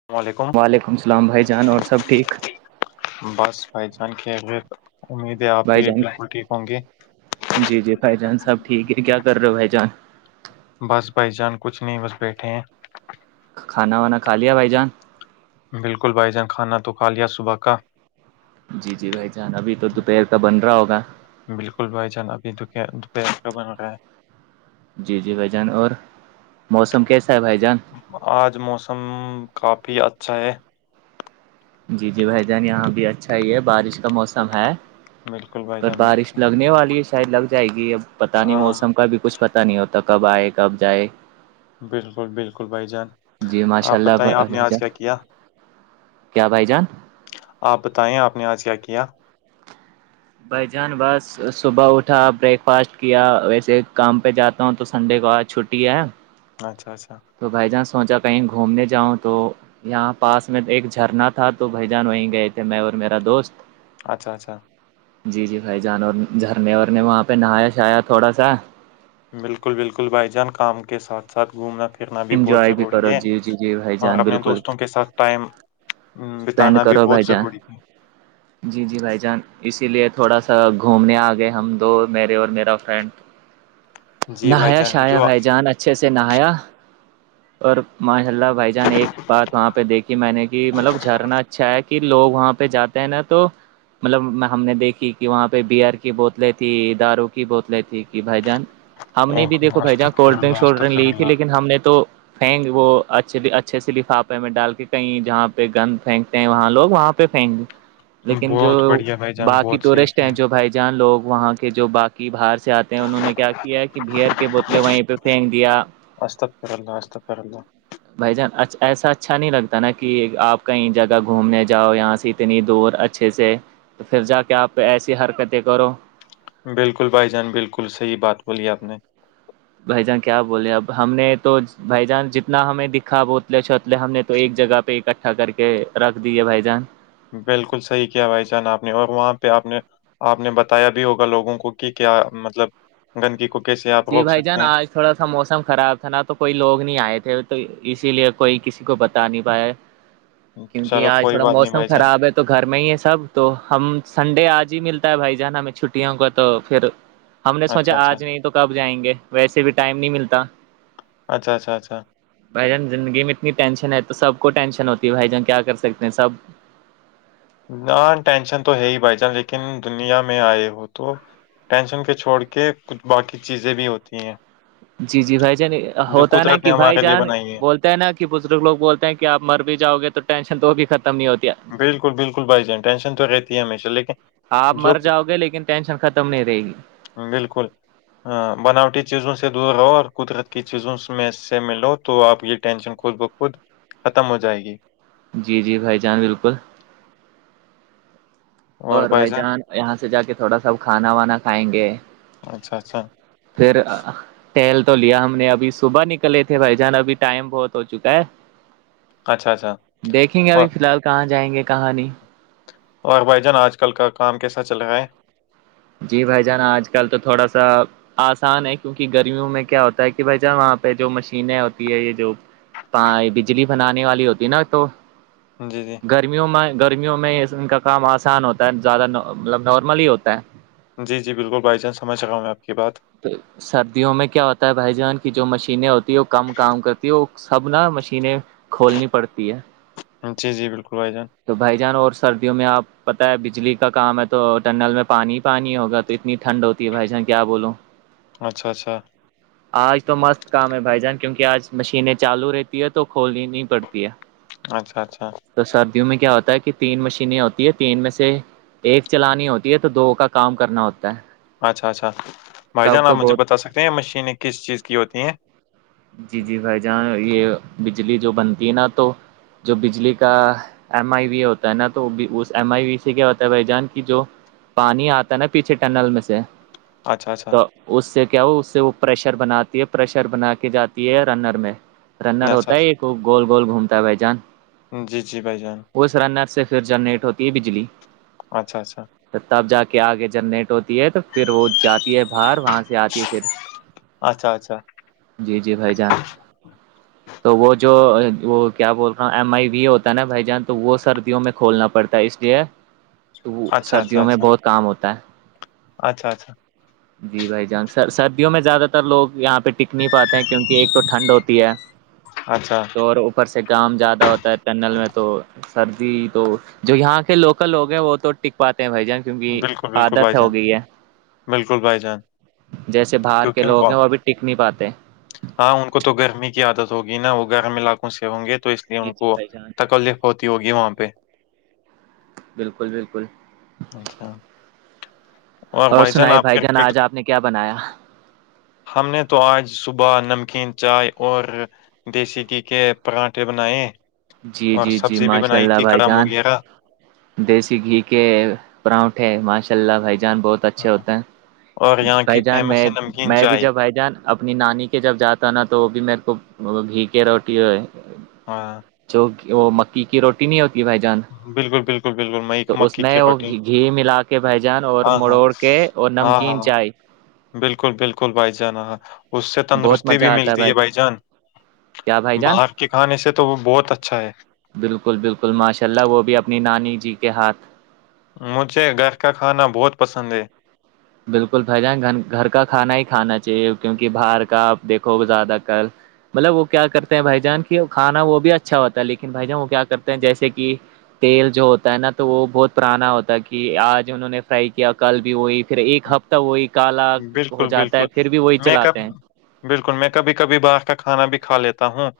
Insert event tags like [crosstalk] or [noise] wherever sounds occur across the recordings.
السلام علیکم وعلیکم السلام بھائی جان اور سب ٹھیک بس بھائی جان کے غیر امید آپ بھائی بھی جان بالکل ٹھیک ہوں گے جی جی بھائی جان سب ٹھیک ہے کیا کر رہے ہو بھائی جان بس بھائی جان کچھ نہیں بس بیٹھے ہیں کھانا وانا کا لیا بھائی جان بالکل بھائی جان کانا تو کھا لیا صبح کا جی جی بھائی جان ابھی تو دوپہر کا بن رہا ہوگا بالکل بھائی جان ابھی د د بن رہا ہے جی جی بھائی جان اور موسم کیسا ہے بھائی جان آج موسم کافی اچھا ہے جی جی بھائی جان یہاں بھی اچھا ہی ہے بارش موسم ہے بالکل بھائی پر جان بارش بالکل لگنے والی ہے شاید لگ جائے گی اب پتا نہیں ہاں موسم کا بھی کچھ پتا نہیں ہوتا کب آئے کب جائے بالکل بالکل بھائی جان جی ماشاء آپ اللہ بتائیں آپ نے بھائی آج جان کیا کیا کیا بھائی جان آپ بتائیں آپ نے آج کیا کیا بھائی جان بس صبح اٹھا بریک فاسٹ کیا ویسے کام پہ جاتا ہوں تو سنڈے کو آج چھٹی ہے اچھا اچھا تو بھائی جانس سوچا کہیں گھومنے جاؤں تو یہاں پاس میں ایک جھرنا تھا تو بھائی جان وہیں گئے تھے میں اور میرا دوست اچھا اچھا جی جی بھائی جانور جھرنے وورنے وہاں پہ نہایا شھایا تھوڑا سا بالکل بالکل بھائی جان کام کے ساتھ ساتھ گھومنا پھرنا بھی بہت انجوائے ضروری کرو ہے جی جی جی بھائی اور جان اپنے بالکل دوستوں کے ساتھ ٹائم بتانا اسپینڈ بھی کرو بہت بھائی جان ضروری ہے [unintelligible] جی جی بھائی جان اسی لیے تھوڑا سا گھومنے آ گئے ہم دو میرے اور میرا فرینڈ جی بھائی نہایا جان شایا جو او بھائی جان اچھے سے نہایا اور ماشا اللہ بھائی جان ایک بات وہاں پہ دیکھی میں نے کہ مطلب جھرنا اچھا کہ لوگ وہاں پہ جاتے ہیں نا تو مطلب ہم نے دیکھی کہ وہاں پہ بیئر کی بوتلیں تھی دارو کی بوتلیں تھی کہ بھائی جان ہم نے بھی دیکو بھائی جہاں استغفر کولڈ ڈرنک اللہ شولڈ ڈرنک استغفر لی تھی اللہ لیکن ہم نے تو فینگ وہ اچھے اچھے سے لفافے میں ڈال کے کہیں جہاں پہ گند پھینکتے ہیں وہاں لوگ وہاں پہ پھینک لیکن جو بہت بڑھیا بھائی جان باقی بہت صحیح ٹورسٹ ہیں کیا جو بھائی جان لوگ وہاں کے جو باقی باہر سے آتے انہوں نے کیا کیا کہ بیئر کے بوتلیں وہیں پہ پھینک دیا استغفر اللہ استغفر اللہ بھائی جان ایسا اچھا نہیں لگتا ہے نا کہ آپ کہیں جگہ گھومنے جاؤ یہاں سے اتنی دور اچھے سے پھر جا کے آپ ایسی حرکتیں کرو بلکل بھائی جان بلکل صحیح بات بولی آپ نے بھائی جان کیا بولے اب ہم نے تو بھائی جان جتنا ہمیں دکھا بوتلے چوتلے ہم نے تو ایک جگہ پہ اکٹھا کر کے رکھ دیے بھائی جان بلکل صحیح کیا بھائی جان آپ نے اور وہاں پہ آپ نے آپ نے بتایا بھی ہوگا لوگوں کو کہ کیا مطلب گندگی کو کیسے آپ جی روک بھائی سکتے جان ہیں آج تھوڑا سا موسم خراب تھا نا تو کوئی لوگ نہیں آئے تھے تو اسی لیے کوئی کسی کو بتا نہیں پایا کیونکہ چلو آج کوئی تھوڑا بات نہیں موسم بھائی جان خراب ہے تو تو گھر میں ہی ہے سب تو ہم سنڈے آج ہی ملتا ہے بھائی جان ہمیں چھٹیوں کا تو پھر ہم نے سونچا اچھا اچھا آج نہیں تو کب جائیں گے ویسے بھی ٹائم نہیں ملتا اچھا اچھا اچھا بھائی جان زندگی میں اتنی ٹینشن ہے تو سب کو ٹینشن ہوتی ہے بھائی جان کیا کر سکتے ہیں سب نہ ٹینشن تو ہے ہی بھائی جان لیکن دنیا میں آئے ہو تو ٹینشن کو چھوڑ کے کچھ باقی چیزیں بھی ہوتی ہیں جی جی بھائی جان جو ہوتا ہے نا قدرت نے کہ بھائی ہمارے لیے جان بنائی ہے بول نا کہ بزرگ لوگ بولتے ہیں کہ آپ مر بھی جاؤ گے تو ٹینشن تو بھی ختم نہیں ہوتی ہے بلکل بلکل بھائی جان ٹینشن تو رہتی ہے ہمیشہ لیکن آپ جو مر جاؤ گے لیکن ٹینشن ختم نہیں رہے گی بلکل ہاں بناوٹی چیزوں سے دور رہو اور قدرت کی چیزوں میں سے ملو تو آپ ٹینشن خود بہ خود ختم ہو جائے گی جی جی بھائی جان بلکل اور بھائی جان یہاں سے جاکے تھوڑا سا کھانا وانا کھائیں گے اچھا اچھا پھر ٹہل تو لیا ہم نے ابھی صبح نکلے تھے بھائی جان ابھی ٹائم بہت ہو چکا ہے اچھا اچھا دیکھیں گے ابھی اور فلحال کہاں جائیں گے کہاں نہیں اور بھائی جان آج کل کا کام کیسا چل رہا ہے جی بھائی جان آج کل تو تھوڑا سا آسان ہے کیونکہ گرمیوں میں کیا ہوتا ہے کہ بھائی جان وہاں پہ جو مشینیں ہوتی ہے یہ جو بجلی بنانے والی ہوتی ہے نا تو جی جی گرمیوں میں گرمیوں میں ان کا کام آسان ہوتا ہے زیادہ مطلب نارمل ہی ہوتا ہے جی جی بلکل بائی چان سمجھ رہا ہوں میں آپ کی بات [inaudible] سردیوں میں کیا ہوتا ہے بھائی جان کی جو مشینیں ہوتی ہیں وہ کم کام کرتی ہے وہ سب نا مشینیں کھولنی پڑھتی ہے جی جی بلکل بھائی جان تو بھائی جان اور سردیوں میں آپ پتہ ہے بجلی کا کام ہے تو ٹنل میں پانی پانی ہوگا تو اتنی ٹھنڈ ہوتی ہے بھائی جان کیا بولوں اچھا اچھا [inaudible] آج تو مست کام ہے بھائی جان کیونکہ آج مشینیں چالو رہتی ہے تو کھولنی نہیں پڑتی ہے اچھا اچھا تو سردیوں میں کیا ہوتا ہے کہ تین مشینیں ہوتی ہے تین میں سے ایک چلانی ہوتی ہے تو دو کا کام کرنا ہوتا ہے اچھا اچھا بھائی تب جان آپ تو مجھے بہت بتا سکتے ہیں یہ مشینیں کس چیز کی ہوتی ہیں جی جی بھائی جان یہ بجلی جو بنتی ہے نا تو جو بجلی کا ایم آئی وی ہوتا ہے نا تو اس ایم آئی وی سے کیا ہوتا ہے بھائی جان کی جو پانی آتا نا پیچھے ٹنل میں سے اچھا اچھا تو اس سے کیا ہو اس سے وہ پریشر بناتی ہے پریشر بنا کے جاتی ہے رنر میں رنر ہوتا اچھا ہے ایک گول گول گھومتا ہے بھ جان جی جی بھائی جان اس رنر سے پھر جنریٹ ہوتی ہے بجلی اچھا اچھا تو تب جا کے آگے جنریٹ ہوتی ہے تو پھر وہ جاتی ہے باہر وہاں سے آتی پھر اچھا اچھا جی جی بھائی جان تو وہ جو وہ کیا بول رہا ہوں ایم آئی و ہوتا ہے نا بھائی جان تو وہ سردیوں میں کھولنا پڑتا ہے اس لیے تو وہ اچھا اچھا سردیوں میں اچھا بہت کام ہوتا ہے اچھا اچھا جی بھائی جانگ سر سردیوں میں زیادہ تر لوگ یہاں پہ نہیں پاتے ہیں کیونکہ ایک تو ٹھنڈ ہوتی ہے اچھا تو اور اوپر سے گم زیادہ ہوتا ہے ٹنل میں تو سردی تو جو یہاں کے لوکل لوگ ہیں وہ تو ٹک پاتے ہیں بھائی جان کیونکہ بالکل بالکل عادت بھائی جان ہو گئی ہے بالکل بھائی جان جیسے باہر کے کیونکہ ان لوگ کو ہیں وہ ابھی ٹک نہیں پاتے ہاں ان کو تو گرمی کی عادت ہوگی نا وہ گرم علاقوں سے ہوں گے تو اس جی ان جی کو بھائی جان تکلیف ہوتی ہوگی وہاں پہ بالکل بالکل اچھا اور سنائی بھائی جان آج آپ نے کیا بنایا ہم نے تو آج صبح نمکین چائے اور دیسی گھی کے پرانٹھے بنیں جی جی جی ماشاء اللہ بھائی جان وغیرہ دیسی گھی کے پراؤٹھ ماشاء اللہ بھائی جان بہت اچھے ہوتے ہیں اور یہاں کی بھائی جان فیمس میں ہے نمکین میں بھی چائے جب بھائی جان اپنی نانی کے جب جاتا نا تو وہ بھی میرے کو بھییک روٹی ہو ہاں جو وہ مکی کی روٹی نہیں ہوتی بھائی جان بالل بالکل میں تو اس میں وہ گھی ملا کے بھجان اور ہاں ہاں مڑوڑ کے اور ہاں نمکین ہاں چائے بالکل بالکل بھائی جان ہاں اس سے تندرستی بھی ملتی ہے بھائی جان کیا بھائی جان باہر کے کھانے سے تو وہ بہت اچھا ہے بالکل بالکل ماشاء اللہ وہ بھی اپنی نانی جی کے ہاتھ مجھے گائے کا کھانا بہت پسند ہے بالکل بھائی جان گھر کا کھانا ہی کھانا چاہیے کیونکہ باہر کا آپ دیکھو زیادہ مطلب وہ کیا کرتے ہیں بھائی جان کے کھانا وہ بھی اچھا ہوتا ہے لیکن بھائی جان وہ کیا کرتے ہیں جیسے کہ تیل جو ہوتا ہے نا تو وہ بہت پرانا ہوتا ہے کہ آج انہوں نے فرائی کیا کل بھی وہی پھر ایک ہفتہ وہی کالا ہو بالکل جاتا بالکل ہے پھر بھی وہی میں کب چلاتے ہیں بالکل میں کبھی کبھی باہر کا کھانا بھی کھا لیتا ہوں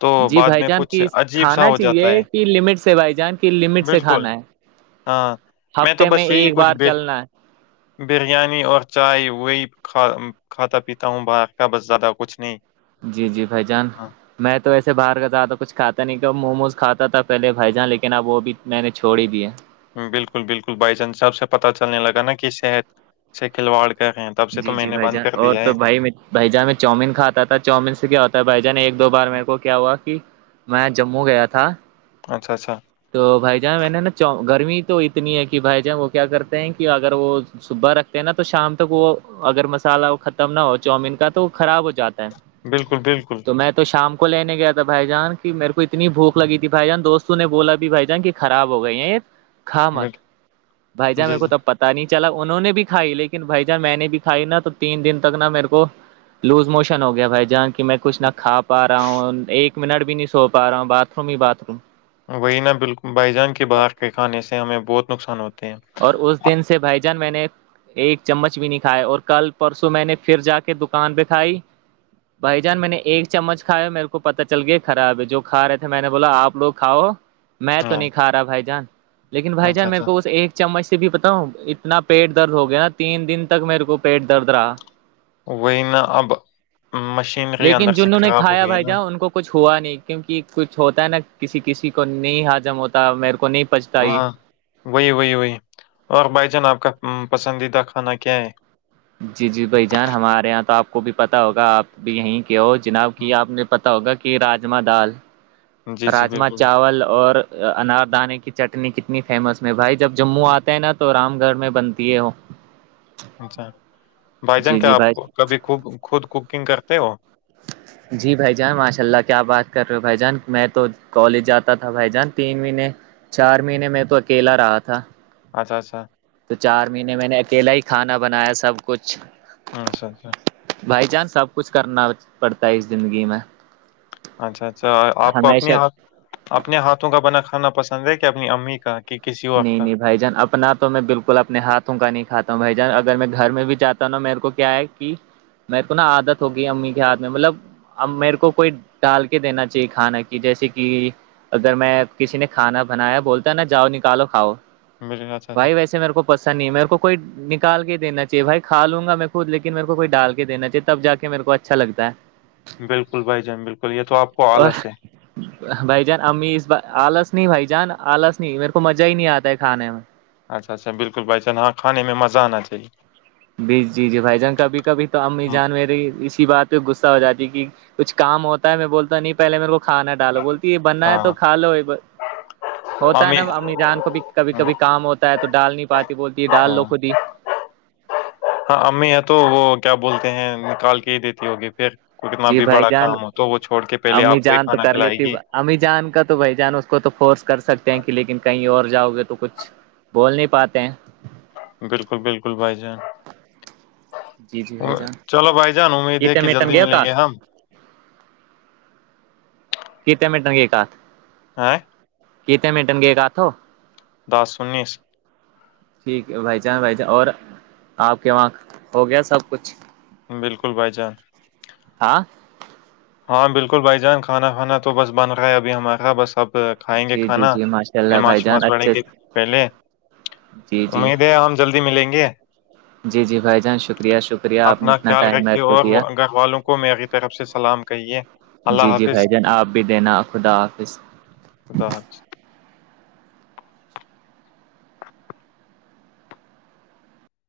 تو جی بعد بھائی میں جان کچھ کی عجیب سا کھانا ہو جاتا چاہیے ہے کہ لمٹ سے بھائی جان کی لمٹ سے بالکل کھانا ہے ہاں میں تو ہفتے بس یہی ایک کچھ بار بھی چلنا ہے بریانی اور چائے وہی کھاتا پیتا ہوں باقہ بس زیادہ کچھ نہیں جی جی بھائی جان ہاں میں تو ایسے باہر کا زیادہ کچھ کھاتا نہیں کہ موموز کھاتا تھا پہلے بائی جان لیکن اب وہ بھی میں نے چھوڑی بھی ہے بالکل بالکل بھائی چانس صحب سے پت چلنے لگا نا کہ صحت سے کھلواڑ کا ہے جی جی بھائی جان اور تو بھائی بھ جان میں چؤمین کھاتا تھا چاؤمین سے کیا ہوتا ہے بھائی جان ایک دو بار میرے کو کیا ہوا کہ میں جموں گیا تھا اچھا اچھا تو بھائی جہان میں نے نا گرمی تو اتنی ہے کہ بھائی جہان وہ کیا کرتے ہیں کہ اگر وہ صبح رکھتے ہیں نا تو شام تک وہ اگر مسالہ ختم نہ ہو چاؤمین کا تو وہ خراب ہو جاتا ہے بالکل بالکل تو میں تو شام کو لینے گیا تھا بھائی جان کہ میرے کو اتنی بھوک لگ تھی بھائی جان دوستوں نے بولا بھائی جان کی خراب ہو گئی ہیں ایک ک مت بال- بھائی جان میرے جی کو جی تب پتا پ نہیں چلا انہوں نے بھی کھائی لیکن بھائی جان میں نے بھی کھائی نا تو تین دن تک نا میرے کو لوز موشن ہو گیا بھائی جہاں کی کہ میں کچھ نہ کھا پا رہا ہوں ایک منٹ بھی نہیں سو پا رہا ہوں باتھ روم ہی باتھ روم وہیں نہ بالکل بائی جان کے بہار کے کھانے سے ہمیں بہت نقصان ہوتے ہیں اور اس دن سے بھائی جان میں نے ایک چمچ بھی نہیں کھائے اور کل پرسوں میں نے پھر جا کے دکان پہ کھائی بھائی جان میں نے ایک چمچ کھایا میرے کو پتا چل گیا خراب ہے جو کھ رہے تھے میں نے بولا آپ لوگ کھاؤ میں تو ہاں نہیں کھا رہا بھائی جان لیکن بھائی اچھا جان میرے اچھا کو اس ایک چمچ سے بھی پتاؤوں اتنا پیٹ درد ہو گیا نا تین دن تک میرے کو پیٹ درد رہا وہی نا اب مش لیکن جنہوں نے کھایا بھائی جان ان کو کچھ ہوا نہیں کیونکہ کچھ ہوتا ہے نا کسی کسی کو نہیں ہاجم ہوتا میرے کو نہیں پچتا یہ ہاں وہی وہی وہی اور بھائی جان آپ کا پسندیدہ کھانا کیا ہے جی جی بھائی جان ہمارے یہاں تو آپ کو بھی پتہ ہوگا آپ بھی یہیں کے ہو جناب کہ آپ نے پتا ہوگا کہ راجما دال جی جی راجما بالکل چاول اور اناردانے کی چٹنی کتنی فیمس میں بھائی جب جموں آتا ہے نا تو رام گھر میں بنتی ہے ہو اچھا بھائی جان جی کیا جی آپ کو بھائی کبھی خ خود کوکنگ کرتے ہو ج [inaudible] جی بھائی جان ماشاء اللہ کیا بات کر رہے ہو بھائی جان میں تو کالج جاتا تھا بھائی جان تین مہینے چار مہینے میں تو اکیلا رہا تھا اچھا اچھا تو چار مہینے میں نے اکیلا ہی کھانا بنایا سب کچھ اچھا اچھا بھائی چانس سب کچھ کرنا پڑتا ہے اس زندگی میں اچھا اچھا آپ کو ہمیشہ اپنےاتھ اپنے ہاتھوں کا بنا کھانا پسند ہے کہ اپنی امی کا کہ کسی اور نہیں کا نہیں بھائی جان اپنا تو میں بالکل کل اپنے ہاتھوں کا نہیں کھاتا ہوں بھائی جان اگر میں گھر میں بھی جاتا ہوںا میرے کو کیا ہے کہ میرے کو نا عادت ہوگئی امی کے ہاتھ میں مطلب اب میرے کو کوئی ڈال کے دینا چاہیے کھانا کی جیسے کہ اگر میں کسی نے کھانا بنایا بولتا ہے نا جاؤ نکالو کھاؤ بالکل اچھا اچھا بھائی ویسے میرے کو پسند نہیں ہے میرے کو کوئی نکال کے دا چاہیے بھائی کا لوں گا میں خود لیکن میرے کو ڈال کے دینا چاہے تب جا کے میرے کو اچھا لگتا ہے جی بالکل بھائی جان بالکل یہ تو آپ کو اور آلس ہے بھائی جان امی اس بار آلس نہیں بھائی جان آلس نہیں میرے کو مزہ ہی نہیں آتا ہے کھانے میں اچھا اچھا بالکل بھائیان ہاں کانے میں مزہ آنا چاہے بھی جی جی بھائی جان کبھی کبھی تو امی ہم- جان میری اسی بات پہ غصہ ہو جاتی کہ کچھ کام ہوتا ہے میں بولتا نہیں پہلے میرے کو کھانا ڈال بولتا بننا ہے تو ہاں کھا لو یہ ہوتا ہے نا امی جان کو بھی کبھی ہاں کبھی کام ہوتا تو ڈال نہیں پاتی بولتی ہے ڈال لو ہاں کو دی ہاں امی ہے تو وہ کیا بولتے ہیں نکال کے ہی دیتی ہوگی پھر کتنا جی بھی بھائی بڑا جان کام ہو تو وہ چھوڑ کے پہلے امی آپ کو ہی جان تو کھانا کر کھلائے لیتی گی امی جان کا تو بھائی جان اس کو تو فورس کر سکتے ہیں کہ لیکن کہیں اور جاؤ گے تو کچھ بول نہیں پاتے ہیں بالکل بالکل بھائی جان جی جی بھائی جان چلو بھائی جان امید ہے کتنے کہ میٹن جلدی گئے ملیں کات گے ہم کتنے منٹ کی کاتھ [unintelligible] آ [unintelligible] کتنے منٹن گئے گاتھ ہو [unintelligible] دس انیس [unintelligible] ٹھیک ہے بھائی چان بھائی جان اور آپ کے وہاں ہو گیا سب کچھ بالکل بھائی جان ہاں [inaudible] ہاں بالکل بھائی جان کھانا کھانا تو بس بن رہا ہے ابھی ہمارےا بس اب کھائیں گے جی جی کھانا جی ماشاء اللہ نماز بھائی جان شماز پڑھیں اچھے گے پہلے جی جی امید ہے جلدی ملیں گے جی جی بھائی جان شکریہ شکریہ آپ نے اپنا اتنا خیال ٹائم رکے میرے کو اور دیا گ والوں کو میںری طرف سے سلام کہیے جی اللہ جی بھائی حافظ جان آپ بھی دینا خدا حافظ خدا حافظ